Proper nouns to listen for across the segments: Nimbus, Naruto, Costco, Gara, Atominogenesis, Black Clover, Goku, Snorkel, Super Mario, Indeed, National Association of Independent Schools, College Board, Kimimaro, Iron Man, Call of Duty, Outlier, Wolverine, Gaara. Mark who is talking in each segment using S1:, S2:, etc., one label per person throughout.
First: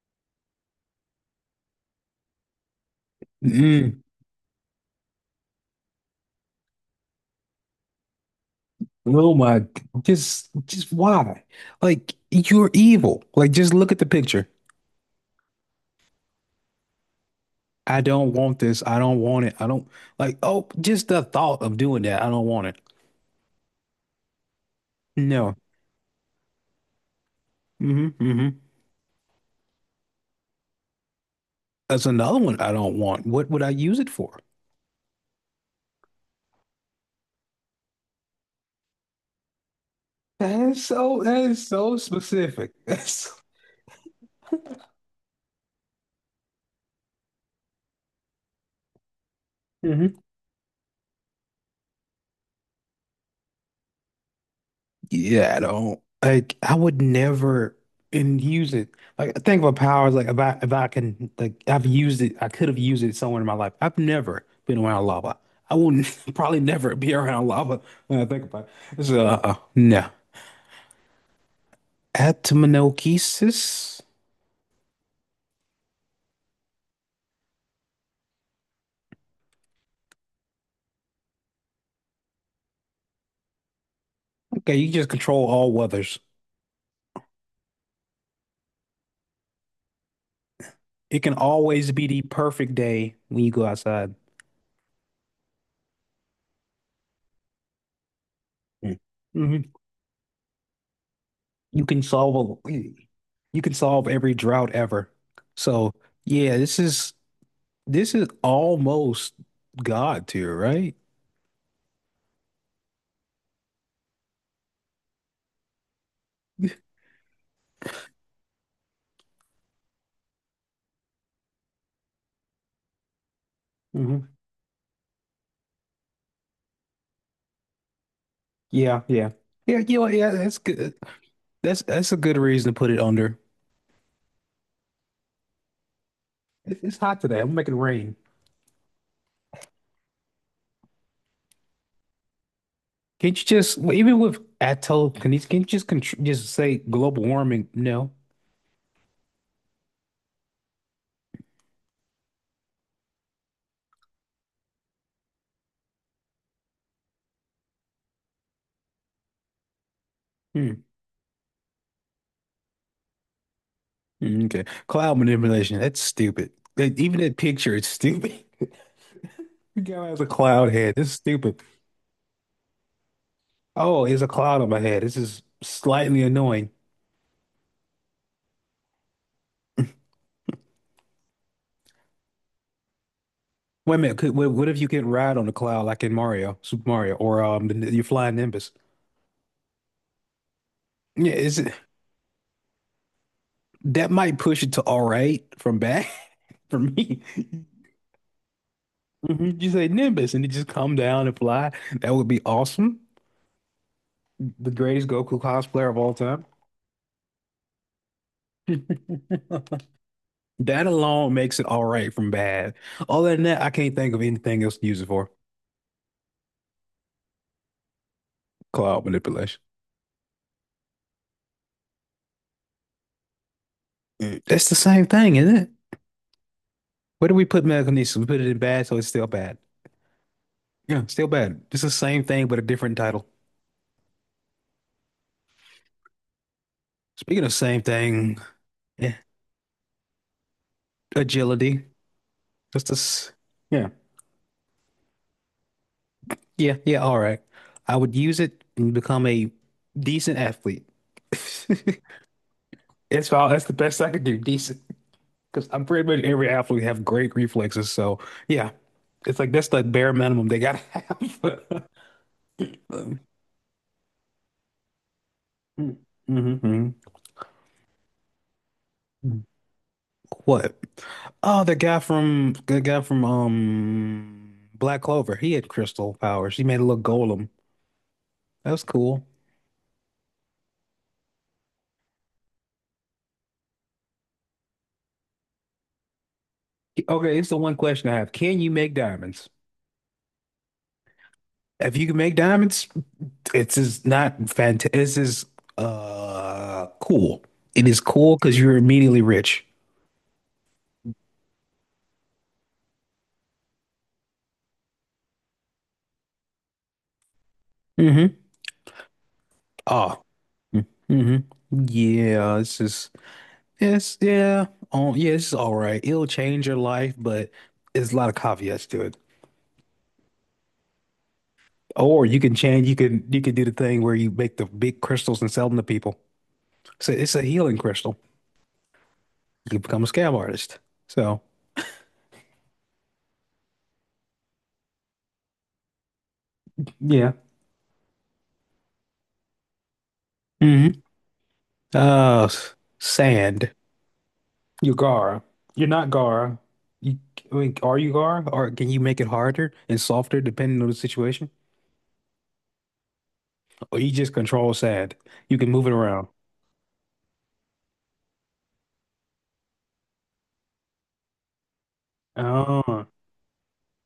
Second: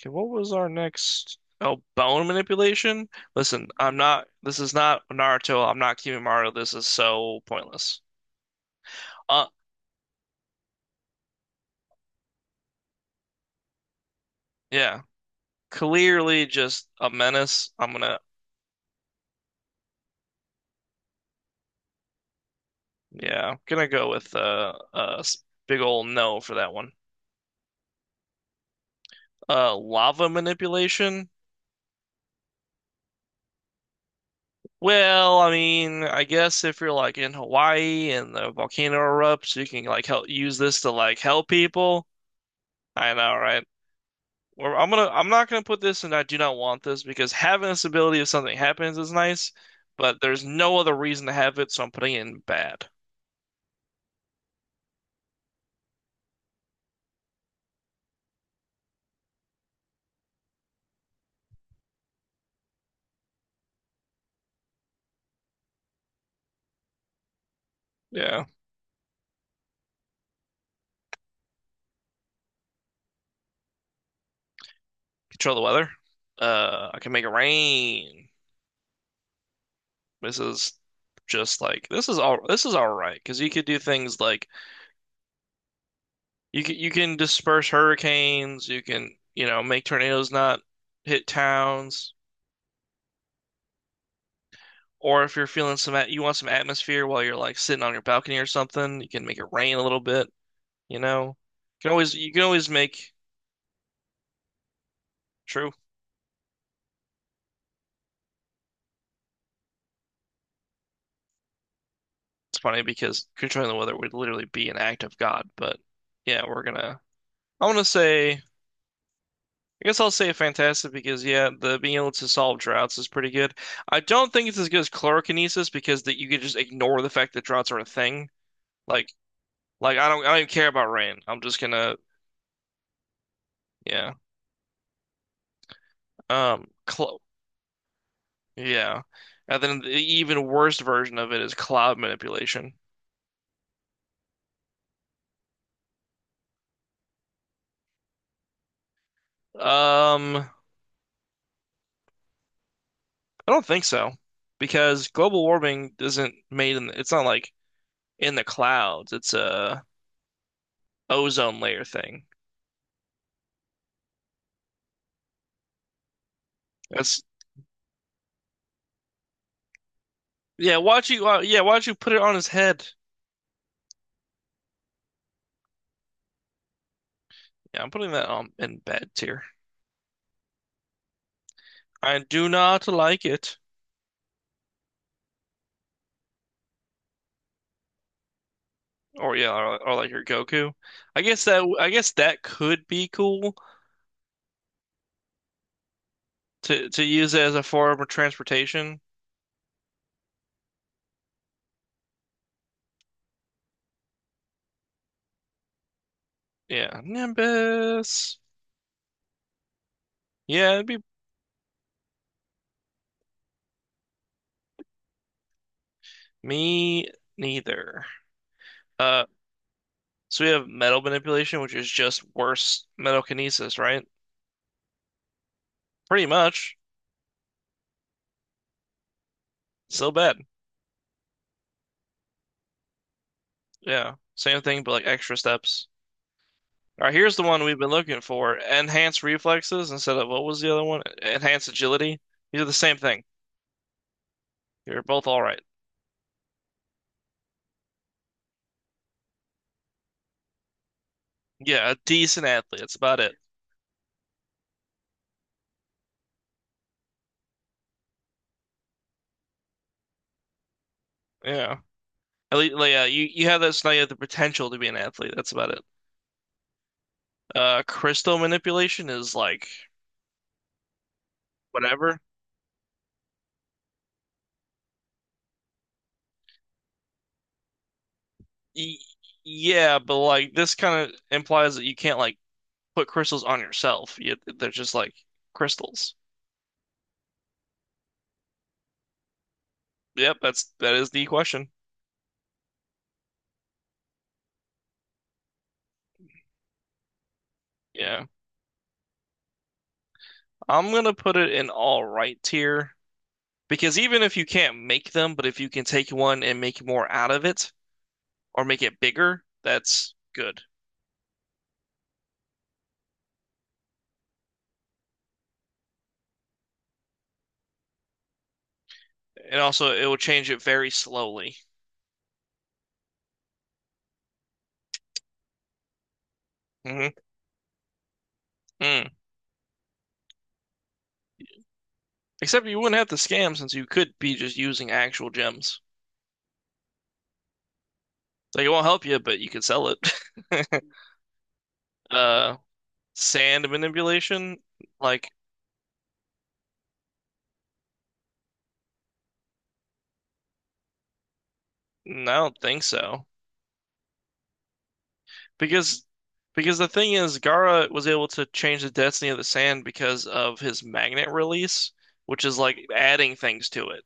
S1: Okay, what was our next? Oh, bone manipulation? Listen, I'm
S2: Mm.
S1: not, this is not Naruto. I'm not Kimimaro. This is so pointless.
S2: Oh
S1: Uh,
S2: my, g- just why? Like, you're evil. Like, just look at the picture.
S1: yeah, clearly just a menace.
S2: I don't want this. I don't want it. I don't like, oh, Just the thought of doing that. I don't want it.
S1: Yeah, gonna go with
S2: No.
S1: big ol' no for that one.
S2: hmm hmm
S1: Lava manipulation?
S2: That's another one I don't want. What would I use it for?
S1: Well, I mean, I guess if you're like in Hawaii and the volcano erupts, you can like help use this to like
S2: That
S1: help
S2: is so
S1: people.
S2: specific.
S1: I know, right? Or I'm gonna I'm not gonna put this and I do not want this because having this ability if something happens is nice, but there's no other reason to have it, so I'm putting it in bad.
S2: Yeah, I don't like I would never and use it. Like I think of a power is like if I can, like, I've used it, I could have used it somewhere in my life. I've never been around lava. I will probably never be around lava when I think
S1: Yeah.
S2: about it. So no. Atominogenesis.
S1: Control the weather. I can make it rain. This is this is all right because you could do things like
S2: Okay, you just control all weathers.
S1: you can disperse hurricanes, you can you know make tornadoes not
S2: It
S1: hit
S2: can always be
S1: towns,
S2: the perfect day when you go outside.
S1: or if you're feeling you want some atmosphere while you're like sitting on your balcony or something, you can make it
S2: Hmm
S1: rain a little bit. You know,
S2: You can
S1: you can
S2: solve
S1: always
S2: a
S1: make
S2: you can solve every drought ever.
S1: true.
S2: So yeah, this is. This is almost God tier, right?
S1: It's funny because controlling the weather would literally be an act of God, but yeah, we're gonna. I want to say. I guess I'll say fantastic because yeah, the being able to solve droughts is pretty good. I
S2: hmm
S1: don't think it's as good as chlorokinesis because that you could just ignore the fact that droughts are a thing.
S2: Yeah,
S1: Like
S2: yeah. Yeah,
S1: like
S2: you know,
S1: I
S2: yeah,
S1: don't even
S2: that's
S1: care about
S2: good.
S1: rain. I'm just
S2: That's
S1: gonna
S2: that's a good reason to put it under.
S1: yeah.
S2: It's
S1: Clo
S2: hot today. I'm making it rain.
S1: yeah. And then the even worst version of it is cloud manipulation.
S2: Can't you just, well, even with atoll? Can you just contr just say global warming? No.
S1: Um, I don't think so because global warming isn't made in it's not like in the clouds. It's a
S2: Hmm.
S1: ozone layer thing.
S2: Mm, okay. Cloud manipulation. That's stupid. Like, even
S1: That's
S2: that picture is stupid. The guy has a cloud
S1: yeah.
S2: head.
S1: Why'd
S2: This is
S1: you yeah?
S2: stupid.
S1: Why'd you put it on his head?
S2: Oh, it's a cloud on my head. This is slightly annoying.
S1: Yeah, I'm putting that on in bed tier. I do not like it.
S2: Wait a minute. What if you could ride on the cloud like in Mario, Super Mario, or the, your flying Nimbus?
S1: Or yeah, or like your Goku.
S2: Yeah, is it
S1: I guess that could be cool
S2: that might push it to all right from bad for
S1: to
S2: me?
S1: use it as a form of transportation.
S2: Mhm. You say Nimbus and it just come down and fly. That would be awesome. The greatest Goku cosplayer of all time.
S1: Yeah, Nimbus. Yeah, it'd
S2: That
S1: be
S2: alone makes it all right from bad. Other than that, I can't think of anything else to use it for.
S1: me neither.
S2: Cloud
S1: Uh,
S2: manipulation.
S1: So we have metal manipulation, which is just worse metal kinesis, right?
S2: Mm. That's the same thing, isn't it?
S1: Pretty much.
S2: Where do we put telekinesis? We put it in bad, so it's still bad.
S1: Still bad.
S2: Yeah, still bad. It's the same thing, but a different title.
S1: Yeah. Same thing, but like extra steps. All right, here's the
S2: Speaking of
S1: one we've
S2: same
S1: been looking
S2: thing,
S1: for.
S2: yeah,
S1: Enhanced reflexes instead of what was the other one? Enhanced
S2: agility.
S1: agility. These are the
S2: Just
S1: same thing.
S2: this. Yeah,
S1: You're both all right.
S2: yeah. All right. I would use it and become a decent athlete.
S1: Yeah, a decent athlete. That's about
S2: It's
S1: it.
S2: all. That's the best I could do. Decent, because I'm pretty much, every athlete have great reflexes. So yeah, it's like that's the bare minimum they gotta
S1: Yeah.
S2: have.
S1: At least, like, yeah,
S2: Mm-hmm.
S1: you have this, now you have the potential to be an athlete. That's about it.
S2: Mm-hmm.
S1: Crystal manipulation is like
S2: What? Oh,
S1: whatever.
S2: the guy from Black Clover. He had crystal powers. He made a little golem. That was
S1: Y
S2: cool.
S1: yeah, but like this kind of implies that you can't like put crystals on yourself. You, they're just like crystals.
S2: Okay, it's the one question I have. Can you make diamonds?
S1: Yep, that is the question.
S2: If you can make diamonds, it's is not fantastic. This is cool. It is
S1: Yeah.
S2: cool because you're immediately rich.
S1: I'm gonna put it in all right tier because even if you can't make them, but if you can take one and make more out of it
S2: Mm-hmm.
S1: or make it bigger, that's
S2: Oh.
S1: good.
S2: Mm-hmm. Yeah, this is yes, yeah. Oh, yeah, it's all right. It'll change your life, but there's a lot of caveats to it.
S1: And also it will change it very slowly.
S2: Or you can change, you can, you can do the thing where you make the big crystals and sell them to people.
S1: Hmm
S2: So it's a healing crystal.
S1: Mm.
S2: You can become a scab artist. So
S1: Except you wouldn't have to scam since you could be just using actual gems.
S2: yeah.
S1: Like it won't help you, but you could sell it.
S2: hmm Uh,
S1: Uh,
S2: s-
S1: sand
S2: sand.
S1: manipulation?
S2: You're
S1: Like,
S2: Gara. You're not Gara. You, I mean, are you Gara? Or can you make it harder and softer depending on the situation?
S1: no, I don't think so.
S2: Or you just control sand. You can move it
S1: Because
S2: around.
S1: because the thing is, Gaara was able to change the density of the sand because of his magnet release, which is like
S2: Oh,
S1: adding things to it.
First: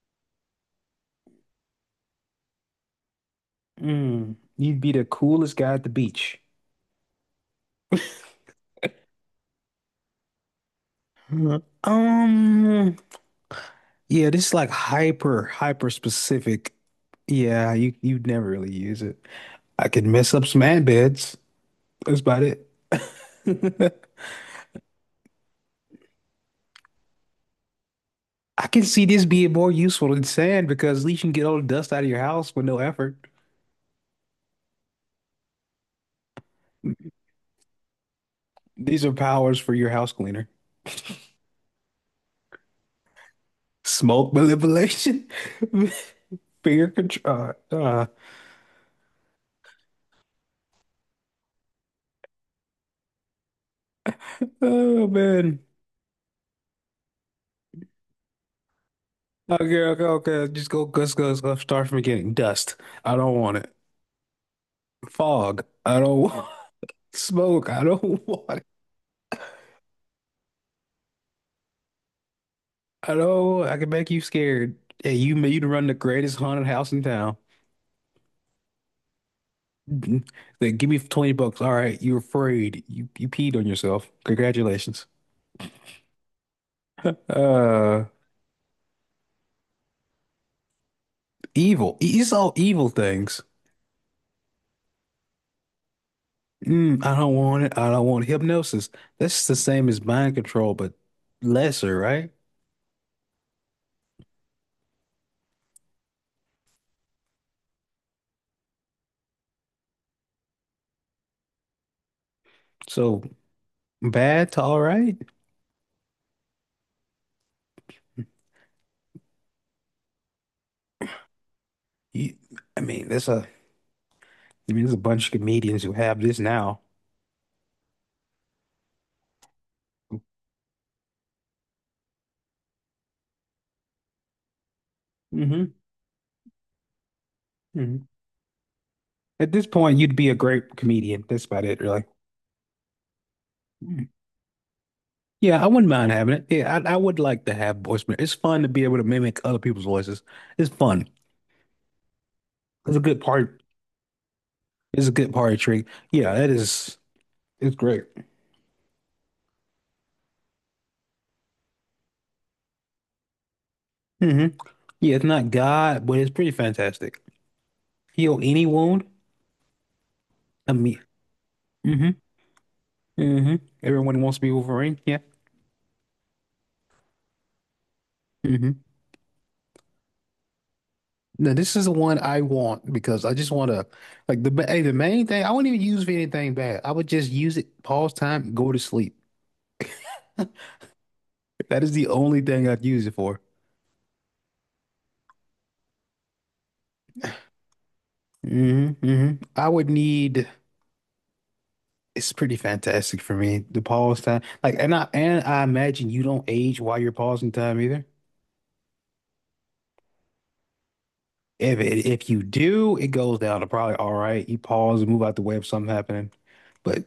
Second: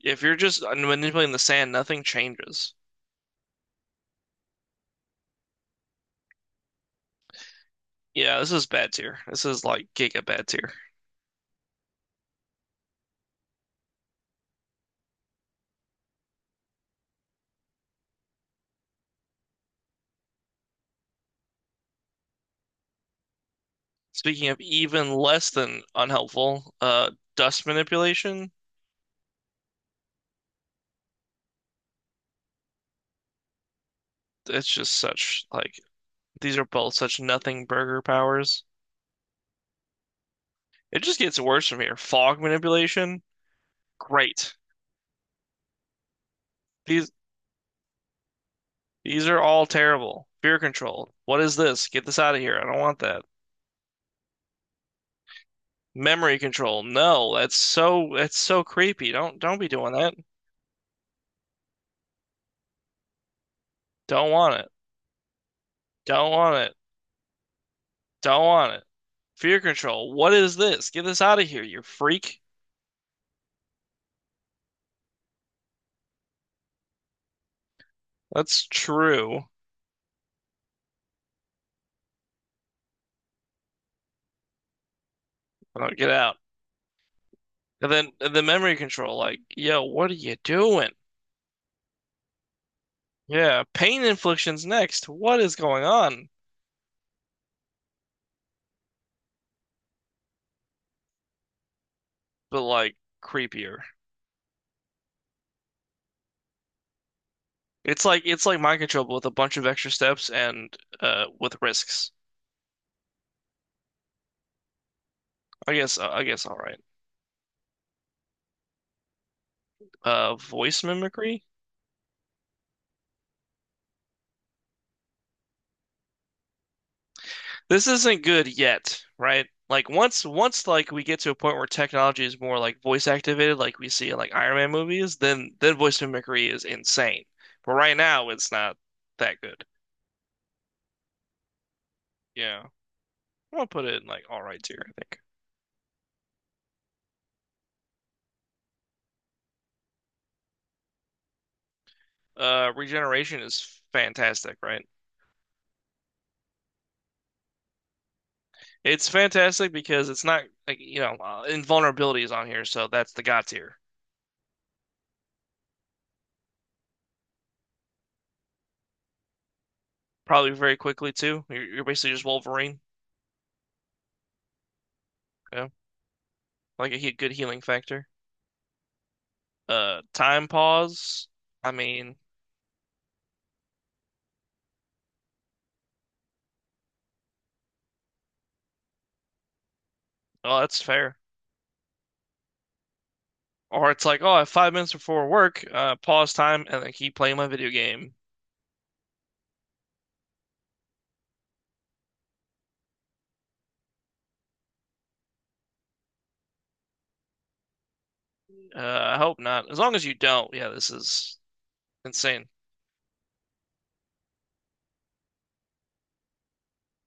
S1: If you're just manipulating the sand, nothing changes.
S2: mm. You'd be the coolest guy at the beach.
S1: Yeah, this is bad tier. This is like giga bad tier.
S2: Mhm. Yeah, this is like hyper, hyper specific. Yeah, you you'd never really use it. I could mess up some ant beds. That's about it.
S1: Speaking of even less than unhelpful, dust manipulation,
S2: I can see this being more useful than sand because at least you can get all the dust out of your house with no effort.
S1: it's just such like these are both such nothing burger powers.
S2: These are powers for your house cleaner.
S1: It just gets worse from here. Fog manipulation,
S2: Smoke
S1: great.
S2: manipulation, finger
S1: These
S2: control.
S1: These are all terrible. Fear control. What is this? Get this out of here. I don't want that.
S2: Oh man.
S1: Memory control. No, that's so creepy. Don't be
S2: Okay,
S1: doing
S2: okay,
S1: that.
S2: okay. Let's go. Start from the beginning. Dust. I don't want it.
S1: Don't want it.
S2: Fog. I don't
S1: Don't
S2: want.
S1: want it.
S2: Smoke. I don't
S1: Don't
S2: want it.
S1: want it. Fear control. What is this? Get this out of here, you freak.
S2: I know I can make you scared. Hey, you made you to run the greatest haunted house in town.
S1: That's true.
S2: Mhm. Then give me 20 bucks. All right, you're afraid. You peed on yourself. Congratulations.
S1: Oh, get out. And
S2: Uh,
S1: then the memory control. Like, yo, what are you doing?
S2: evil. E, it's all evil things.
S1: Yeah, pain inflictions next. What is going on?
S2: Mm, I don't want it. I don't want hypnosis. That's the same as mind control, but lesser, right?
S1: But like creepier. It's like mind control but with a bunch of extra steps and with risks.
S2: So bad to all right.
S1: I guess all right. Voice mimicry.
S2: You, I mean, there's a, I mean, there's a bunch of comedians who have this now.
S1: This isn't good yet, right? Like once like we get to a point where technology is more like voice activated, like we see in like Iron Man movies,
S2: Mm-hmm.
S1: then voice mimicry is insane. But right
S2: mm-hmm.
S1: now, it's not that
S2: At
S1: good.
S2: this point, you'd be a great comedian. That's about it, really.
S1: Yeah, I'm gonna put it in
S2: Mm.
S1: like all right tier, I think.
S2: Yeah, I wouldn't mind having it. Yeah, I would like to have voice. It's fun to be able to mimic other people's voices. It's fun. It's a good
S1: Regeneration
S2: part.
S1: is fantastic, right?
S2: It's a good party trick. Yeah, that is. It's great.
S1: It's fantastic because it's not like you know invulnerability is on here, so that's the god tier.
S2: Hmm Yeah, it's not God, but it's pretty fantastic. Heal any wound.
S1: Probably
S2: I
S1: very
S2: mean,
S1: quickly too. You're
S2: hmm
S1: basically just Wolverine.
S2: hmm everyone wants to be Wolverine. Yeah.
S1: Yeah. Like a he good healing factor.
S2: hmm
S1: Time pause.
S2: Now
S1: I
S2: this is the
S1: mean,
S2: one I want because I just want to, like, the hey, the main thing. I wouldn't even use it for anything bad. I would just use it, pause time, go to sleep.
S1: oh, that's fair.
S2: That is the only thing I'd use it for.
S1: Or it's like, oh, I have 5 minutes before work. Pause time and then keep playing my video game.
S2: I would need. It's pretty fantastic for me. The pause time, like, and I imagine you don't age while you're pausing time either.
S1: Uh, I hope not. As long as you don't, yeah, this is
S2: If it, if you
S1: insane.
S2: do, it goes down to probably all right. You pause and move out the way of something happening, but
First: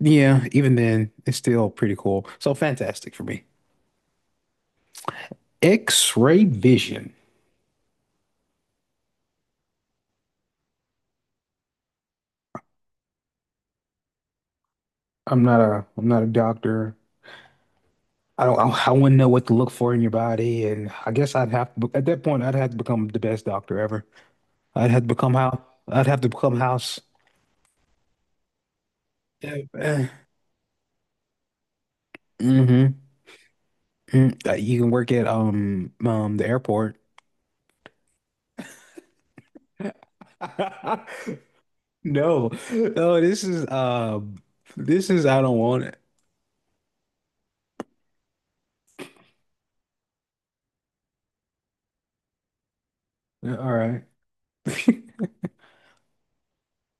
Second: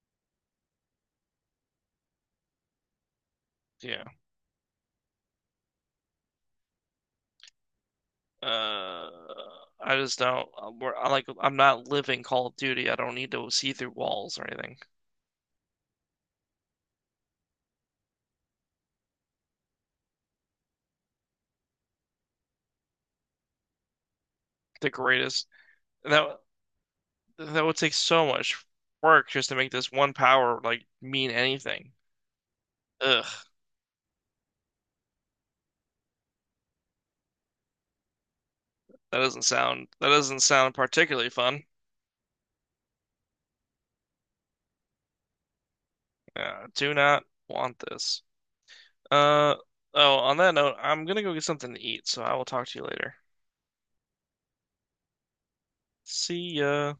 S2: yeah, even then, it's still pretty cool. So fantastic for me.
S1: Yeah.
S2: X-ray vision.
S1: Uh, I just don't. I'm, I like. I'm not living Call of Duty. I don't need to see through walls or anything.
S2: I'm not a doctor. I don't I wouldn't know what to look for in your body, and I guess I'd have to, at that point I'd have to become the best doctor ever.
S1: The
S2: I'd have to become
S1: greatest.
S2: house. I'd have to
S1: That
S2: become house.
S1: that would take so much work just to make this one
S2: Mm-hmm.
S1: power like mean anything.
S2: Mm.
S1: Ugh.
S2: You can work at the airport.
S1: That doesn't sound particularly fun.
S2: No, this is this is, I don't want it.
S1: Yeah, I do not want this. Uh, oh, on that note, I'm gonna go get something to eat, so I will talk to you later.
S2: Yeah, all right.
S1: See ya.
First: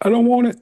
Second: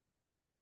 S2: I don't want it.